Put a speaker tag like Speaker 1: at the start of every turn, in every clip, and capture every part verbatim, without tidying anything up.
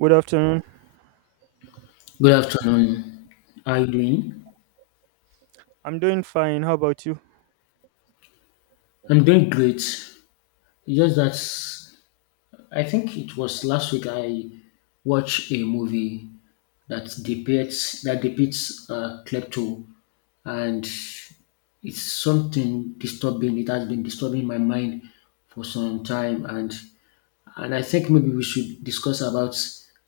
Speaker 1: Good afternoon.
Speaker 2: Good afternoon. How are you doing?
Speaker 1: I'm doing fine. How about you?
Speaker 2: I'm doing great. Just that I think it was last week I watched a movie that depicts that depicts uh, klepto, and it's something disturbing. It has been disturbing my mind for some time, and and I think maybe we should discuss about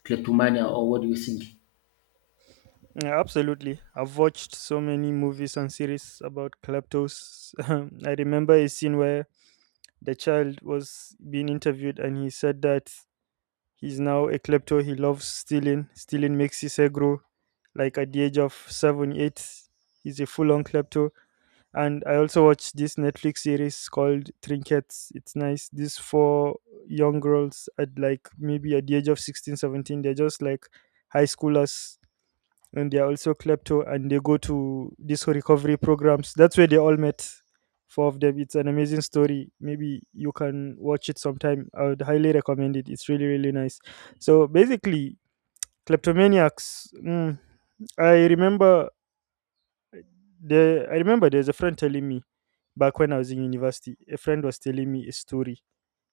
Speaker 2: kleptomania, or what do you think?
Speaker 1: Yeah, absolutely. I've watched so many movies and series about kleptos. Um, I remember a scene where the child was being interviewed and he said that he's now a klepto. He loves stealing. Stealing makes his hair grow. Like at the age of seven, eight, he's a full on klepto. And I also watched this Netflix series called Trinkets. It's nice. These four young girls at like maybe at the age of sixteen, seventeen, they're just like high schoolers, and they're also klepto, and they go to these recovery programs. That's where they all met, four of them. It's an amazing story. Maybe you can watch it sometime. I would highly recommend it. It's really really nice. So basically kleptomaniacs, mm, I remember the I remember there's a friend telling me back when I was in university. A friend was telling me a story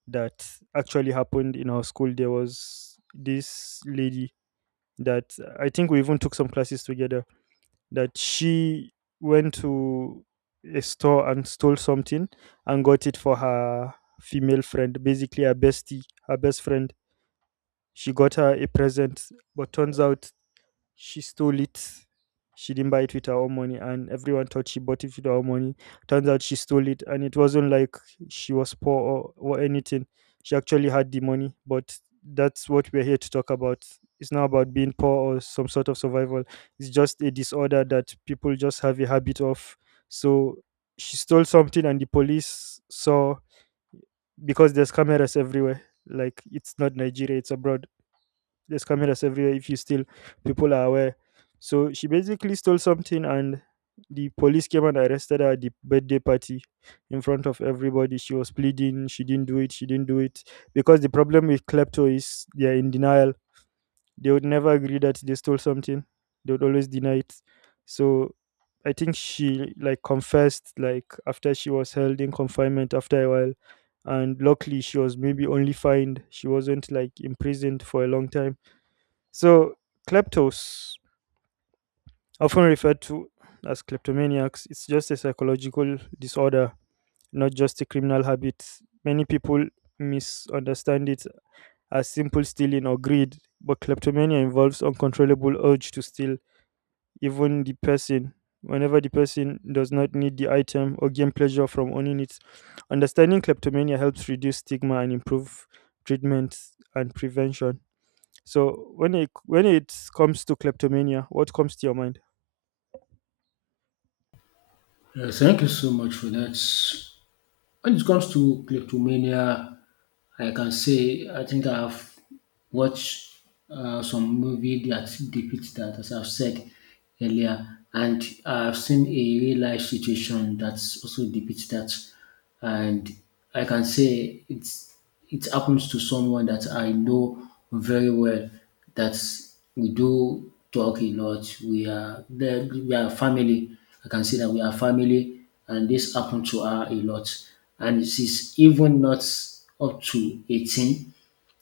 Speaker 1: that actually happened in our school. There was this lady that I think we even took some classes together. That she went to a store and stole something and got it for her female friend, basically her bestie, her best friend. She got her a present, but turns out she stole it. She didn't buy it with her own money, and everyone thought she bought it with her own money. Turns out she stole it, and it wasn't like she was poor or, or anything. She actually had the money, but that's what we're here to talk about. It's not about being poor or some sort of survival. It's just a disorder that people just have a habit of. So she stole something, and the police saw because there's cameras everywhere. Like it's not Nigeria, it's abroad. There's cameras everywhere if you steal. People are aware. So she basically stole something, and the police came and arrested her at the birthday party in front of everybody. She was pleading, she didn't do it, she didn't do it. Because the problem with klepto is they're in denial. They would never agree that they stole something. They would always deny it. So I think she like confessed like after she was held in confinement after a while, and luckily she was maybe only fined. She wasn't like imprisoned for a long time. So, kleptos, often referred to as kleptomaniacs, it's just a psychological disorder, not just a criminal habit. Many people misunderstand it as simple stealing or greed, but kleptomania involves uncontrollable urge to steal even the person whenever the person does not need the item or gain pleasure from owning it. Understanding kleptomania helps reduce stigma and improve treatment and prevention. So when it when it comes to kleptomania, what comes to your mind?
Speaker 2: Yeah, thank you so much for that. When it comes to kleptomania, I can say I think I've watched uh, some movie that depicts that, as I've said earlier, and I've seen a real life situation that also depicts that, and I can say it's it happens to someone that I know very well that we do talk a lot. We are there, we are family. I can say that we are family, and this happened to her a lot. And she's even not up to eighteen.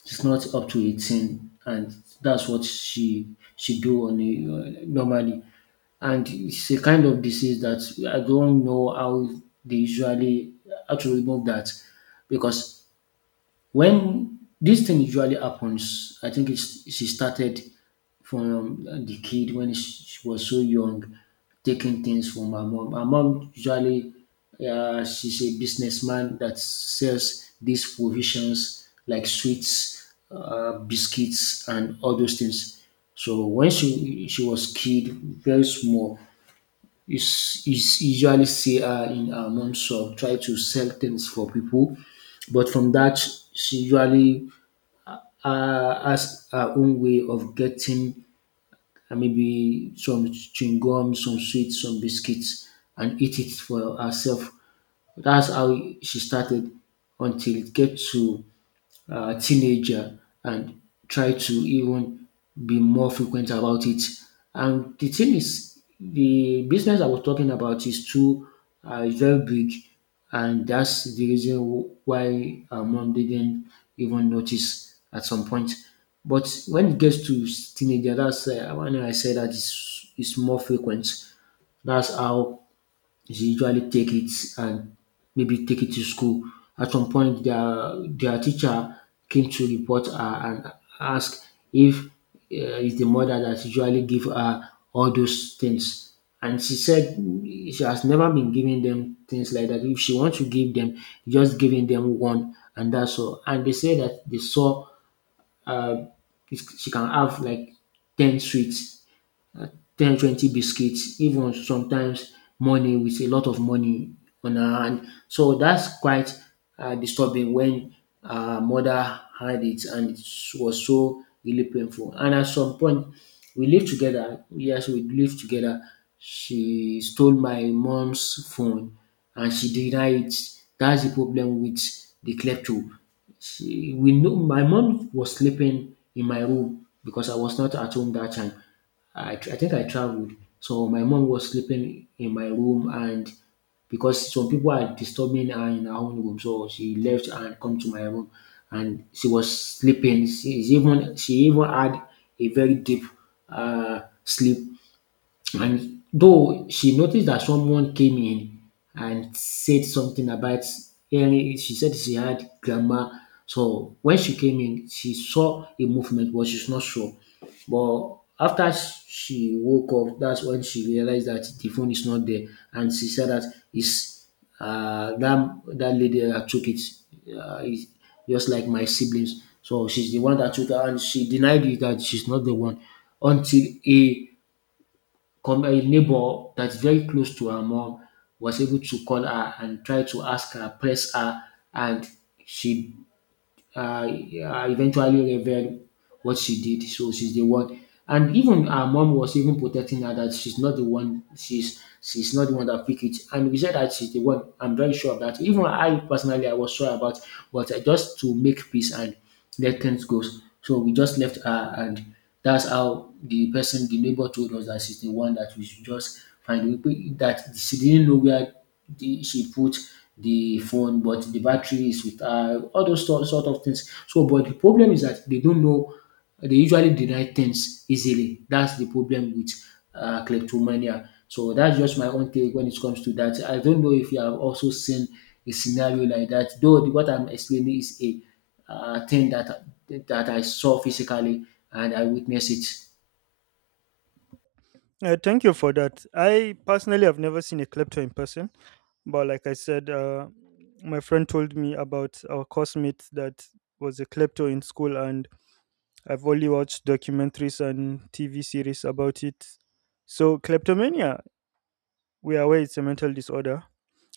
Speaker 2: She's not up to eighteen, and that's what she she do on a, uh, normally. And it's a kind of disease that I don't know how they usually how to remove that, because when this thing usually happens, I think it's, she started from um, the kid when she was so young, taking things from her mom. Her mom usually, uh, she's a businessman that sells these provisions like sweets, uh, biscuits, and all those things. So when she she was kid, very small, it's, it's usually see her in her mom's shop, try to sell things for people. But from that, she usually uh, has her own way of getting uh, maybe some chewing gum, some sweets, some biscuits, and eat it for herself. That's how she started until it gets to uh, teenager, and try to even be more frequent about it. And the thing is, the business I was talking about is too uh, is very big, and that's the reason wh- why our mom didn't even notice at some point. But when it gets to s- teenager, that's uh, when I say that it's, it's more frequent. That's how is usually take it, and maybe take it to school. At some point, their their teacher came to report her and ask if uh, it's the mother that usually give her all those things. And she said mm, she has never been giving them things like that. If she wants to give them, just giving them one, and that's all. And they say that they saw she can have like ten sweets, ten twenty biscuits, even sometimes money, with a lot of money on her hand. So that's quite uh, disturbing when her mother had it, and it was so really painful. And at some point we lived together. Yes, we lived together. She stole my mom's phone, and she denied it. That's the problem with the klepto. She We know my mom was sleeping in my room because I was not at home that time. I, tr- I think I traveled, so my mom was sleeping in my room, and because some people are disturbing her in her own room, so she left and come to my room, and she was sleeping. She is even she even had a very deep uh, sleep, and though she noticed that someone came in and said something about hearing, she said she had grammar. So when she came in, she saw a movement, but she's not sure. But after she woke up, that's when she realized that the phone is not there, and she said that is uh, that that lady that took it, uh, is just like my siblings. So she's the one that took her, and she denied it that she's not the one, until a com a neighbor that's very close to her mom was able to call her and try to ask her, press her, and she uh, uh, eventually revealed what she did. So she's the one. And even her mom was even protecting her that she's not the one. She's she's not the one that picked it. And we said that she's the one. I'm very sure of that. Even I personally, I was sure about, but I just to make peace and let things goes. So we just left her, and that's how the person, the neighbor, told us that she's the one, that we should just find. We- put- That she didn't know where the, she put the phone, but the battery is with her, all those sort, sort of things. So, but the problem is that they don't know, they usually deny things easily. That's the problem with uh, kleptomania. So that's just my own take when it comes to that. I don't know if you have also seen a scenario like that, though the- what I'm explaining is a uh, thing that that I saw physically, and I witnessed it.
Speaker 1: Uh, thank you for that. I personally have never seen a klepto in person, but like I said, uh, my friend told me about our coursemate that was a klepto in school, and I've only watched documentaries and T V series about it. So, kleptomania, we are aware it's a mental disorder,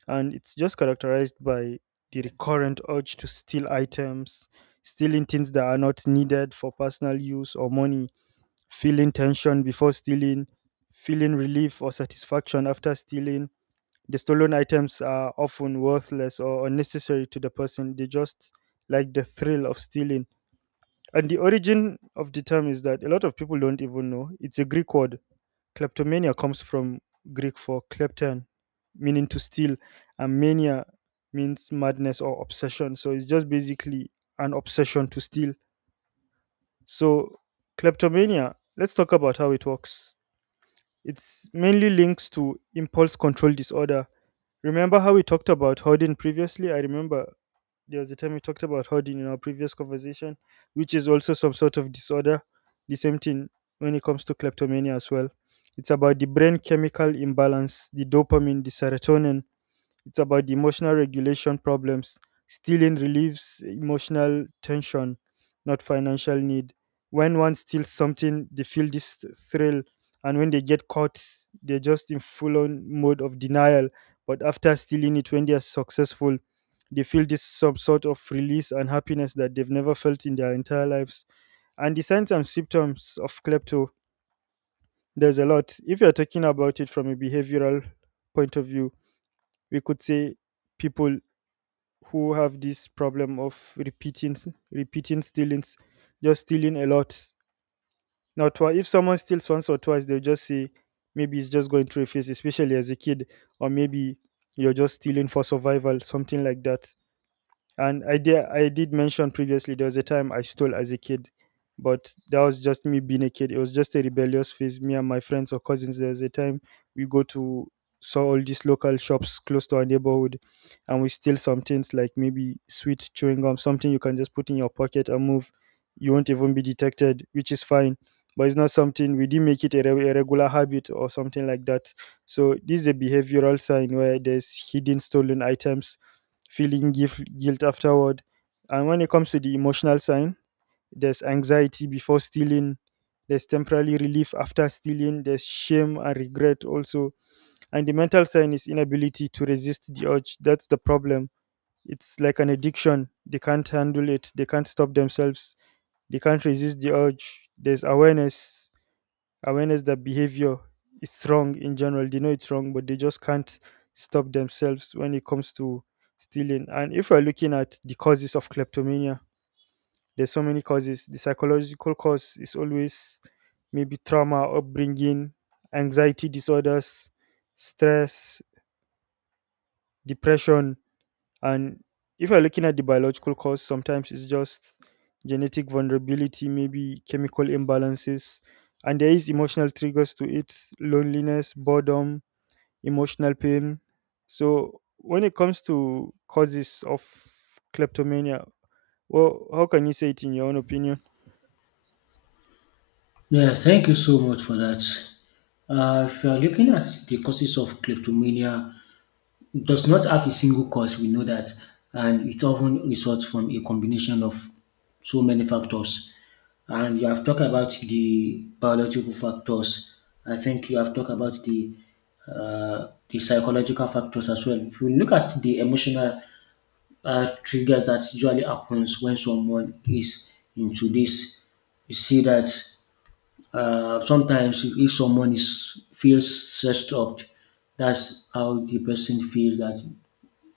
Speaker 1: and it's just characterized by the recurrent urge to steal items, stealing things that are not needed for personal use or money, feeling tension before stealing, feeling relief or satisfaction after stealing. The stolen items are often worthless or unnecessary to the person. They just like the thrill of stealing. And the origin of the term is that a lot of people don't even know. It's a Greek word. Kleptomania comes from Greek for klepton, meaning to steal, and mania means madness or obsession. So it's just basically an obsession to steal. So kleptomania, let's talk about how it works. It's mainly links to impulse control disorder. Remember how we talked about hoarding previously? I remember there was a time we talked about hoarding in our previous conversation, which is also some sort of disorder. The same thing when it comes to kleptomania as well. It's about the brain chemical imbalance, the dopamine, the serotonin. It's about the emotional regulation problems. Stealing relieves emotional tension, not financial need. When one steals something, they feel this thrill, and when they get caught, they're just in full on mode of denial. But after stealing it, when they are successful, they feel this some sort of release and happiness that they've never felt in their entire lives. And the signs and symptoms of klepto, there's a lot. If you're talking about it from a behavioral point of view, we could say people who have this problem of repeating s- repeating stealings, just stealing a lot. Now twi- if someone steals once or twice, they'll just say maybe it's just going through a phase, especially as a kid, or maybe you're just stealing for survival, something like that. And I did, I did mention previously there was a time I stole as a kid, but that was just me being a kid. It was just a rebellious phase. Me and my friends or cousins, there was a time we go to saw all these local shops close to our neighborhood, and we steal some things like maybe sweet chewing gum, something you can just put in your pocket and move. You won't even be detected, which is fine. But it's not something, we didn't make it a, re- a regular habit or something like that. So this is a behavioral sign where there's hidden stolen items, feeling guif- guilt afterward. And when it comes to the emotional sign, there's anxiety before stealing, there's temporary relief after stealing, there's shame and regret also. And the mental sign is inability to resist the urge. That's the problem. It's like an addiction. They can't handle it, they can't stop themselves, they can't resist the urge. There's awareness, awareness that behavior is wrong in general. They know it's wrong, but they just can't stop themselves when it comes to stealing. And if we're looking at the causes of kleptomania, there's so many causes. The psychological cause is always maybe trauma, upbringing, anxiety disorders, stress, depression. And if you're looking at the biological cause, sometimes it's just genetic vulnerability, maybe chemical imbalances, and there is emotional triggers to it, loneliness, boredom, emotional pain. So when it comes to causes of kleptomania, well, how can you say it in your own opinion?
Speaker 2: Yeah, thank you so much for that. Uh, if you are looking at the causes of kleptomania, it does not have a single cause. We know that, and it often results from a combination of so many factors. And you have talked about the biological factors. I think you have talked about the uh, the psychological factors as well. If you look at the emotional uh, triggers that usually happens when someone is into this. You see that uh, sometimes if if someone is feels stressed out, that's how the person feels that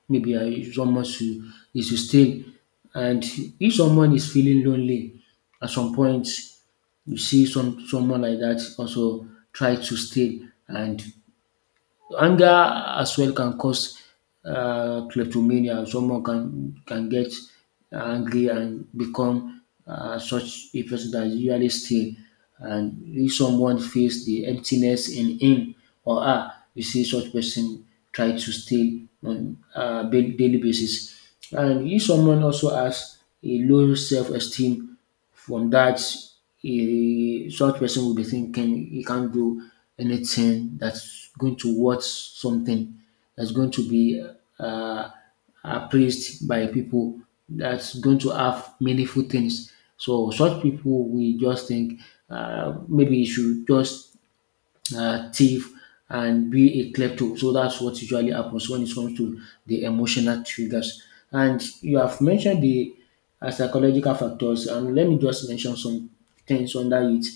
Speaker 2: maybe uh, someone should, is to stay. And if someone is feeling lonely, at some point you see some someone like that also try to stay, and anger as well can cause um kleptomania. Someone can can get angry and become um such a person that is usually steal. And if someone feels the emptiness in him or her, you see such person try to steal on um daily basis. And if someone also has a low self esteem, from that, he, such person will be thinking he can't do anything, that's going to watch something, that's going to be uh, appraised by people, that's going to have meaningful things. So such people, we just think uh, maybe you should just uh, thief and be a klepto. So that's what usually happens when it comes to the emotional triggers. And you have mentioned the uh, psychological factors, and let me just mention some things under it.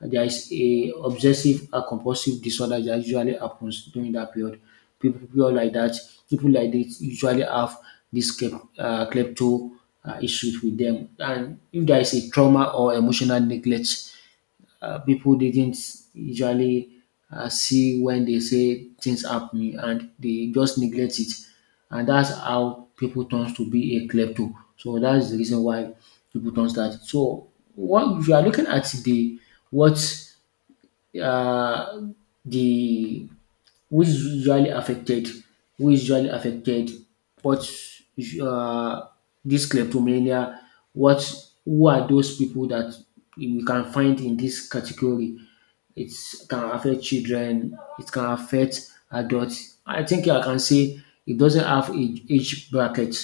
Speaker 2: There is a obsessive and compulsive disorder that usually happens during that period. People, people like that, people like this usually have this klep, uh, klepto uh, issues with them. And if there is a trauma or emotional neglect, uh, people didn't usually uh, see when they say things happening, and they just neglect it. And that's how people turns to be a klepto. So that's the reason why people turns that. So what, if you are looking at the what uh, the which is usually affected. Who is usually affected, what um dis kleptomania, what who are those people that we can find in this category. It can affect children, it can affect adults. I think I can say it doesn't have a age bracket,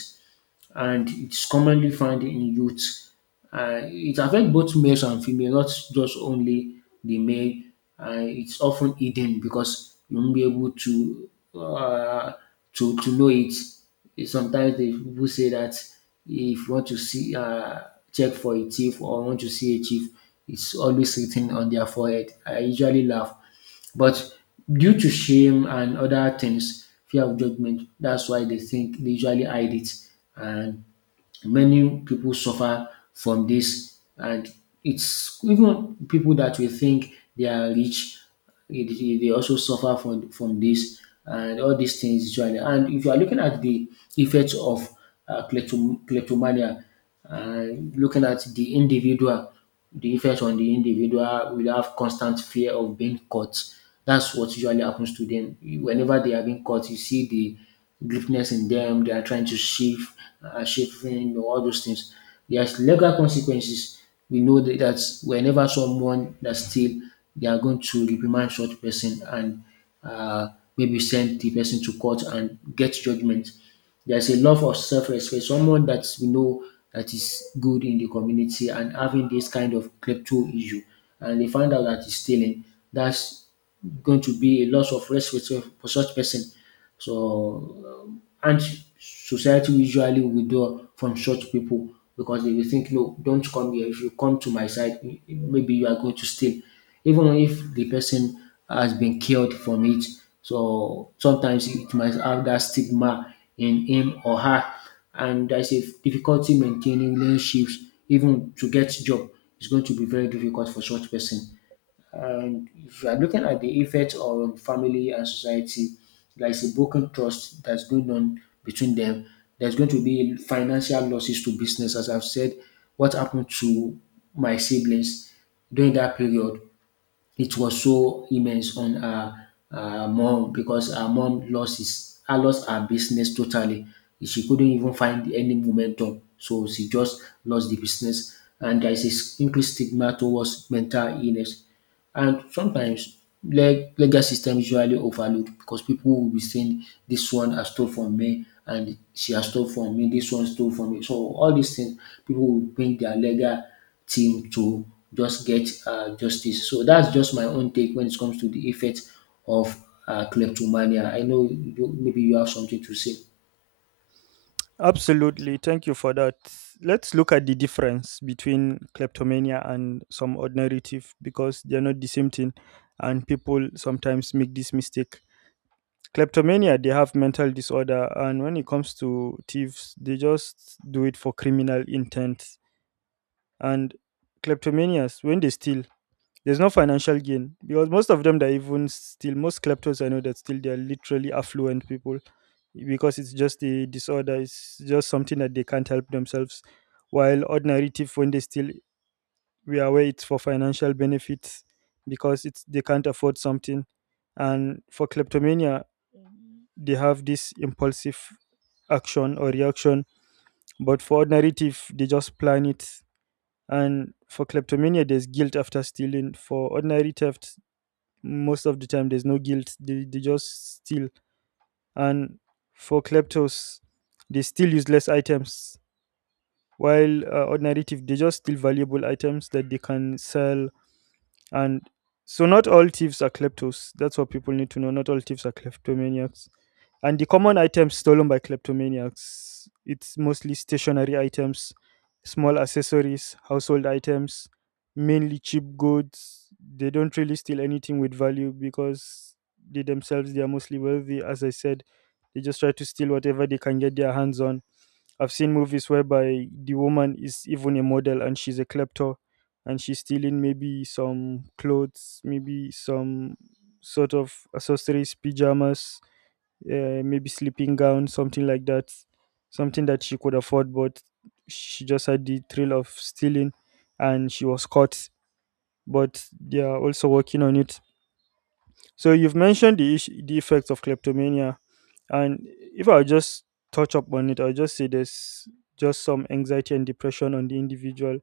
Speaker 2: and it's commonly found in youth. Uh, it affects both males and females, not just only the male. Uh, it's often hidden because you won't be able to uh, to to know it. Eh, Sometimes the people say that if you want to see uh, check for a thief, or want to see a thief, it's always written on their forehead. I usually laugh. But due to shame and other things, fear of judgment, that's why they think they usually hide it. And many people suffer from this. And it's even people that we think they are rich, it- it- they also suffer from, from this and all these things usually. And if you are looking at the effects of uh, klepto- kleptomania, uh, looking at the individual. The defense on the individual will have constant fear of being caught. That's what usually happens to them. Whenever they are being caught, you see the greatness in them. They are trying to shift, uh, shifting, you know, all those things. There's legal consequences. We know that that's whenever someone that steal, they are going to reprimand such person, and uh, maybe send the person to court and get judgment. There's a love of self-respect. Someone that we know that is good in the community and having this kind of crypto issue, and they find out that he's stealing, that's going to be a loss of respect for such person. So and society usually withdraw from such people because they will think no, don't come here. If you come to my side, m- maybe you are going to steal even if the person has been killed from it. So sometimes it might have that stigma in him or her, and there's a difficulty maintaining relationships. Even to get job is going to be very difficult for such person. And if you are looking at the effect on family and society, there is a broken trust that's going on between them. There's going to be financial losses to business, as I've said, what happened to my siblings during that period. It was so immense on her, her mom, because her mom lost his her lost her business totally. She couldn't even find any momentum, so she just lost the business. And there is a increased stigma towards mental illness. And sometimes leg- legal system usually overlooked because people will be saying this one has stole from me, and she has stole from me, this one stole from me. So all these things, people will bring their legal team to just get uh, justice. So that's just my own take when it comes to the effect of uh, kleptomania. I know you, maybe you have something to say.
Speaker 1: Absolutely. Thank you for that. Let's look at the difference between kleptomania and some ordinary thief, because they're not the same thing. And people sometimes make this mistake. Kleptomania, they have mental disorder. And when it comes to thieves, they just do it for criminal intent. And kleptomanias, when they steal, there's no financial gain, because most of them that even still, most kleptos I know that still, they are literally affluent people, because it's just a disorder. It's just something that they can't help themselves. While ordinary thief, when they still, we are aware it's for financial benefits because it's they can't afford something. And for kleptomania, they have this impulsive action or reaction. But for ordinary thief, they just plan it. And for kleptomania, there's guilt after stealing. For ordinary theft, most of the time there's no guilt. They, they just steal. And for kleptos, they steal useless items, while uh, ordinary thief, they just steal valuable items that they can sell. And so not all thieves are kleptos. That's what people need to know. Not all thieves are kleptomaniacs. And the common items stolen by kleptomaniacs, it's mostly stationary items, small accessories, household items, mainly cheap goods. They don't really steal anything with value because they themselves they are mostly wealthy. As I said, they just try to steal whatever they can get their hands on. I've seen movies whereby the woman is even a model and she's a klepto, and she's stealing maybe some clothes, maybe some sort of accessories, pajamas, uh, maybe sleeping gown, something like that, something that she could afford, but she just had the thrill of stealing and she was caught. But they are also working on it. So you've mentioned the issue, the effects of kleptomania, and if I just touch up on it, I'll just say there's just some anxiety and depression on the individual,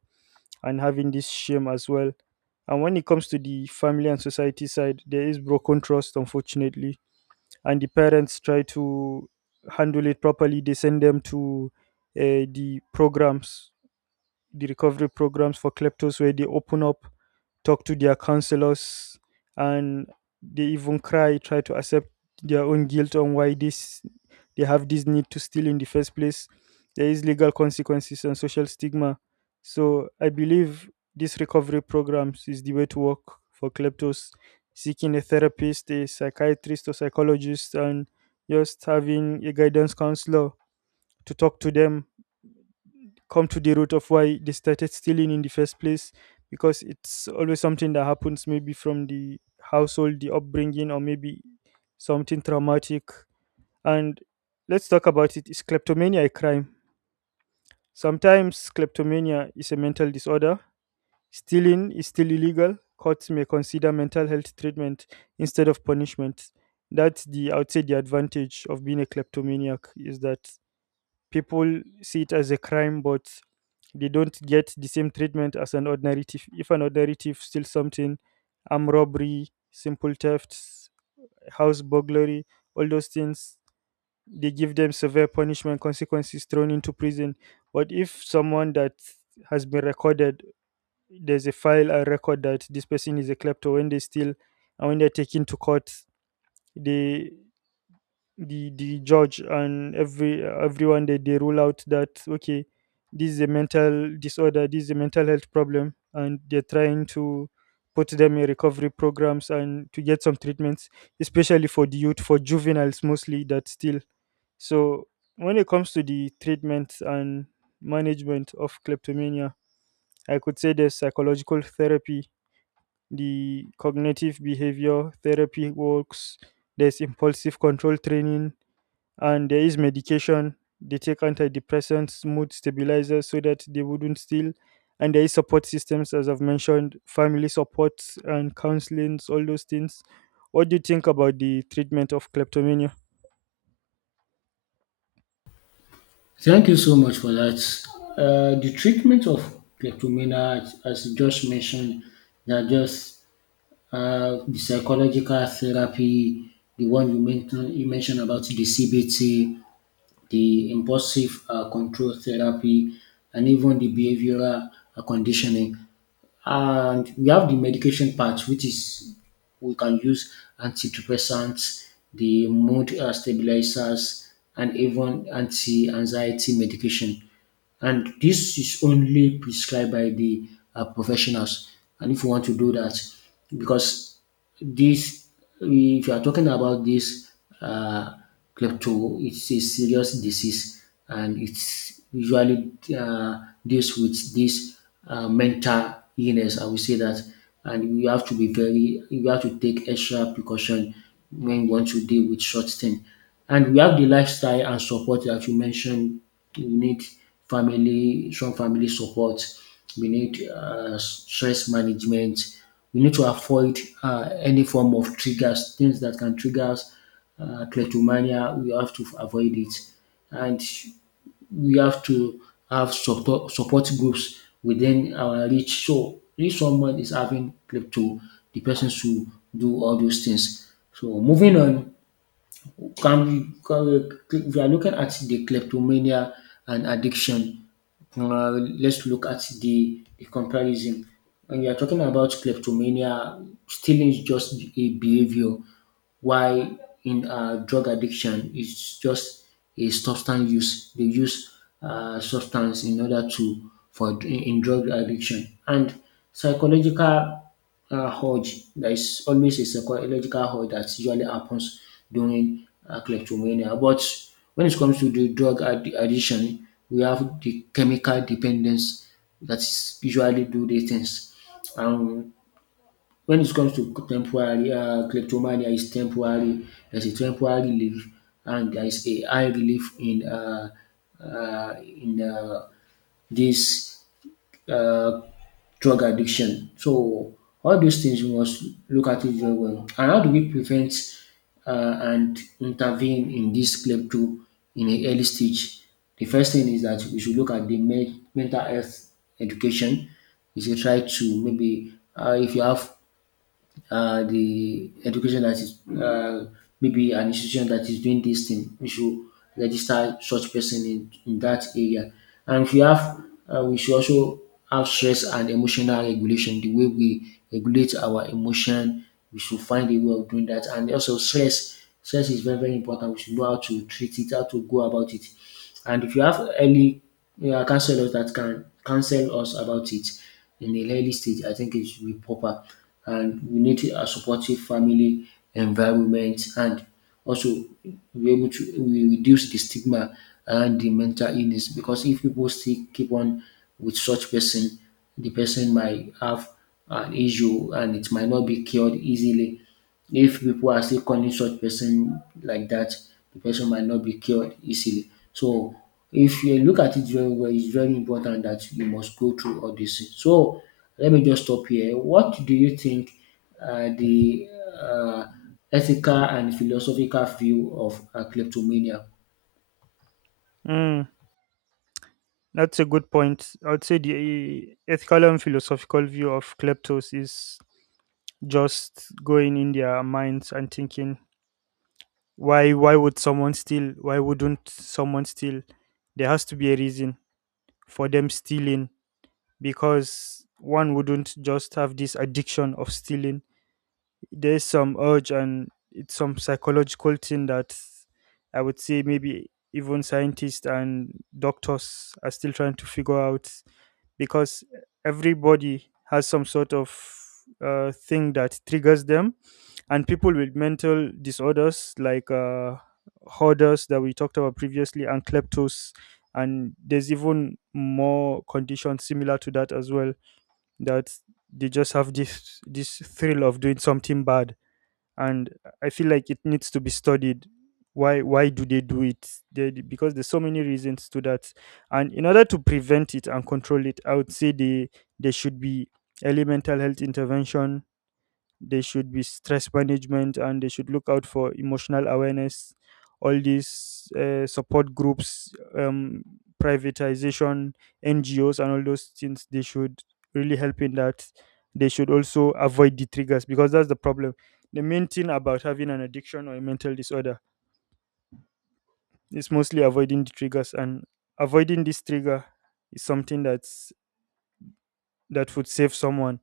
Speaker 1: and having this shame as well. And when it comes to the family and society side, there is broken trust, unfortunately. And the parents try to handle it properly. They send them to uh, the programs, the recovery programs for kleptos, where they open up, talk to their counselors, and they even cry, try to accept their own guilt on why this they have this need to steal in the first place. There is legal consequences and social stigma. So I believe these recovery programs is the way to work for kleptos, seeking a therapist, a psychiatrist or psychologist, and just having a guidance counselor to talk to them, come to the root of why they started stealing in the first place, because it's always something that happens maybe from the household, the upbringing, or maybe something traumatic. And let's talk about it. Is kleptomania a crime? Sometimes kleptomania is a mental disorder. Stealing is still illegal. Courts may consider mental health treatment instead of punishment. That's the, I would say the advantage of being a kleptomaniac, is that people see it as a crime, but they don't get the same treatment as an ordinary thief. If an ordinary thief steals something, armed robbery, simple thefts, house burglary, all those things, they give them severe punishment, consequences, thrown into prison. But if someone that has been recorded, there's a file and record that this person is a klepto, when they steal and when they're taken to court, they, the the judge and every everyone they, they rule out that, okay, this is a mental disorder, this is a mental health problem, and they're trying to put them in recovery programs and to get some treatments, especially for the youth, for juveniles mostly that still. So when it comes to the treatment and management of kleptomania, I could say there's psychological therapy. The cognitive behavior therapy works. There's impulsive control training, and there is medication. They take antidepressants, mood stabilizers, so that they wouldn't steal. And there is support systems, as I've mentioned, family supports and counselings, all those things. What do you think about the treatment of kleptomania?
Speaker 2: Thank you so much for that. Uh, the treatment of kleptomania, as as you just mentioned, that just uh, the psychological therapy, the one you mentioned, you mentioned about the C B T, the impulsive uh, control therapy, and even the behavioral uh, conditioning. And we have the medication part, which is we can use antidepressants, the mood uh, stabilizers, and even anti-anxiety medication. And this is only prescribed by the uh, professionals. And if you want to do that, because this, if you are talking about this uh, klepto, it's a serious disease, and it's usually uh, deals with this uh, mental illness, I will say that. And you have to be very, you have to take extra precaution when you want to deal with such thing. And we have the lifestyle and support that you mentioned. We need family, strong family support. We need uh, stress management. We need to avoid uh, any form of triggers, things that can trigger us, uh, kleptomania. We have to avoid it, and we have to have support, support groups within our reach. So if someone is having klepto, the person should do all those things. So moving on, can we, can if you are looking at the kleptomania and addiction, uh, let's look at the, the comparison. When you are talking about kleptomania, stealing is just a behavior, why in uh, drug addiction, it's just a substance use. They use uh, substance in order to for in, in drug addiction. And psychological uh, urge, there is always a psychological urge that usually happens during uh, kleptomania. But when it comes to the drug ad- addiction, we have the chemical dependence that is usually do the things. And when it comes to temporary um kleptomania is temporary, there's a temporary relief, and there is a high relief in um um in um dis um drug addiction. So all these things we must look at it very well. And how do we prevent um and intervene in this klepto in an early stage? The first thing is that we should look at the men mental health education. We should try to maybe um if you have uh, the education that is uh, maybe an institution that is doing this thing, we should register such person in, in that area. And if we have, uh, we should also have stress and emotional regulation. The way we regulate our emotion, we should find a way of doing that. And also stress, stress is very very important. We should know how to treat it, how to go about it. And if you have early uh, counselors that can counsel us about it in the early stage, I think it should be proper. And we need a supportive family environment, and also be able to we reduce the stigma and the mental illness, because if people still keep on with such person, the person might have an issue and it might not be cured easily. If people are still calling such person like that, the person might not be cured easily. So if you look at it very well, it's very important that you must go through all this. So let me just stop here. What do you think uh, the uh, ethical and philosophical view of uh, kleptomania?
Speaker 1: Mm, that's a good point. I'd say the ethical and philosophical view of kleptos is just going in their minds and thinking, why why would someone steal, why wouldn't someone steal? There has to be a reason for them stealing, because one wouldn't just have this addiction of stealing. There's some urge and it's some psychological thing that I would say maybe even scientists and doctors are still trying to figure out, because everybody has some sort of uh, thing that triggers them. And people with mental disorders like uh, hoarders that we talked about previously, and kleptos, and there's even more conditions similar to that as well, that they just have this this thrill of doing something bad. And I feel like it needs to be studied. why why do they do it, they, because there's so many reasons to that. And in order to prevent it and control it, I would say they, there should be early mental health intervention. They should be stress management, and they should look out for emotional awareness. All these uh, support groups, um, privatization, N G Os, and all those things, they should really help in that. They should also avoid the triggers, because that's the problem. The main thing about having an addiction or a mental disorder is mostly avoiding the triggers, and avoiding this trigger is something that's that would save someone.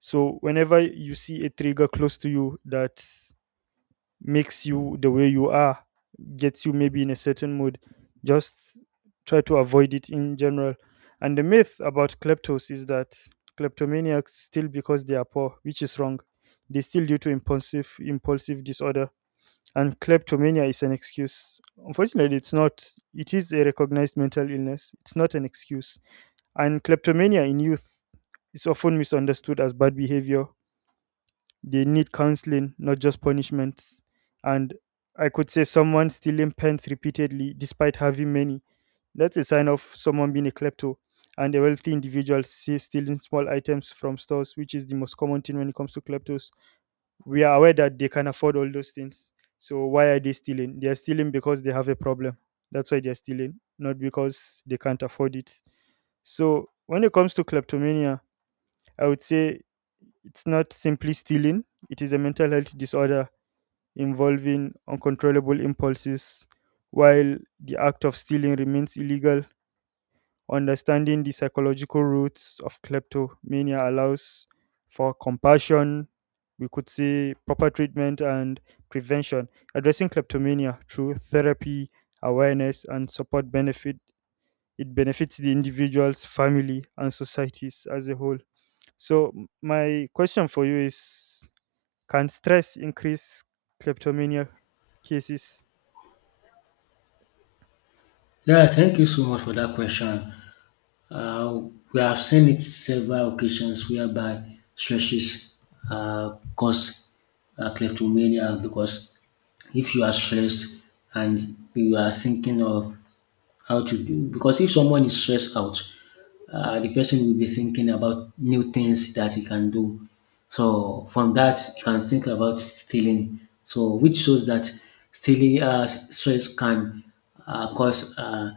Speaker 1: So whenever you see a trigger close to you that makes you the way you are, gets you maybe in a certain mood, just try to avoid it in general. And the myth about kleptos is that kleptomaniacs still because they are poor, which is wrong. They still due to impulsive impulsive disorder. And kleptomania is an excuse. Unfortunately, it's not. It is a recognized mental illness. It's not an excuse. And kleptomania in youth is often misunderstood as bad behavior. They need counseling, not just punishments. And I could say someone stealing pens repeatedly despite having many. That's a sign of someone being a klepto. And a wealthy individual, say, stealing small items from stores, which is the most common thing when it comes to kleptos. We are aware that they can afford all those things. So why are they stealing? They are stealing because they have a problem. That's why they are stealing, not because they can't afford it. So when it comes to kleptomania, I would say it's not simply stealing, it is a mental health disorder involving uncontrollable impulses. While the act of stealing remains illegal, understanding the psychological roots of kleptomania allows for compassion, we could say proper treatment and prevention. Addressing kleptomania through therapy, awareness, and support benefit, it benefits the individuals, family, and societies as a whole. So m- my question for you is, can stress increase kleptomania cases?
Speaker 2: Yeah, thank you so much for that question. Uh, we have seen it several occasions whereby stresses uh, cause uh, kleptomania, because if you are stressed and you are thinking of how to do, because if someone is stressed out, uh, the person will be thinking about new things that he can do. So from that, he can think about stealing. So which shows that stealing uh, stress can uh, cause uh,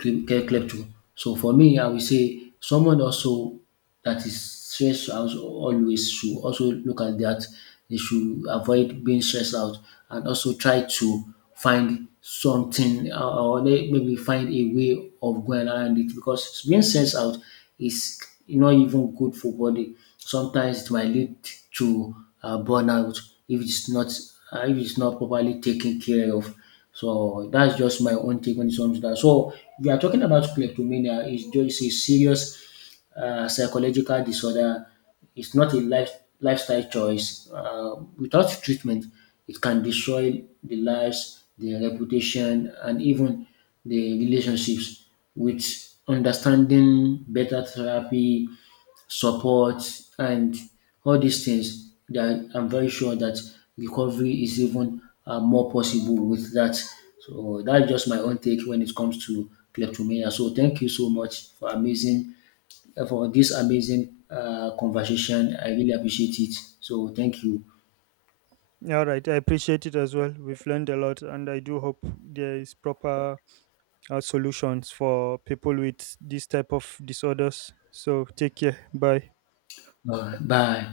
Speaker 2: klepto. So for me, I will say someone also that is stressed out always should also look at that. They should avoid being stressed out, and also try to find something uh, or they maybe find a way of going around it, because being stressed out is not even good for body. Sometimes it might lead to uh, burnout if it's not uh, if it's not properly taken care of. So that's just my own take when it comes to that. So we are talking about kleptomania. It's just a serious uh, psychological disorder, is not a life, lifestyle choice. Uh, without treatment, it can destroy the lives, the reputation, and even the relationships. With understanding, better therapy, support, and all these things, that I'm very sure that recovery is even uh, more possible with that. So that's just my own take when it comes to kleptomania. So thank you so much for amazing uh, for this amazing uh, conversation. I really appreciate it. So thank you.
Speaker 1: All right, I appreciate it as well. We've learned a lot, and I do hope there is proper uh, solutions for people with this type of disorders. So take care. Bye.
Speaker 2: Uh, bye.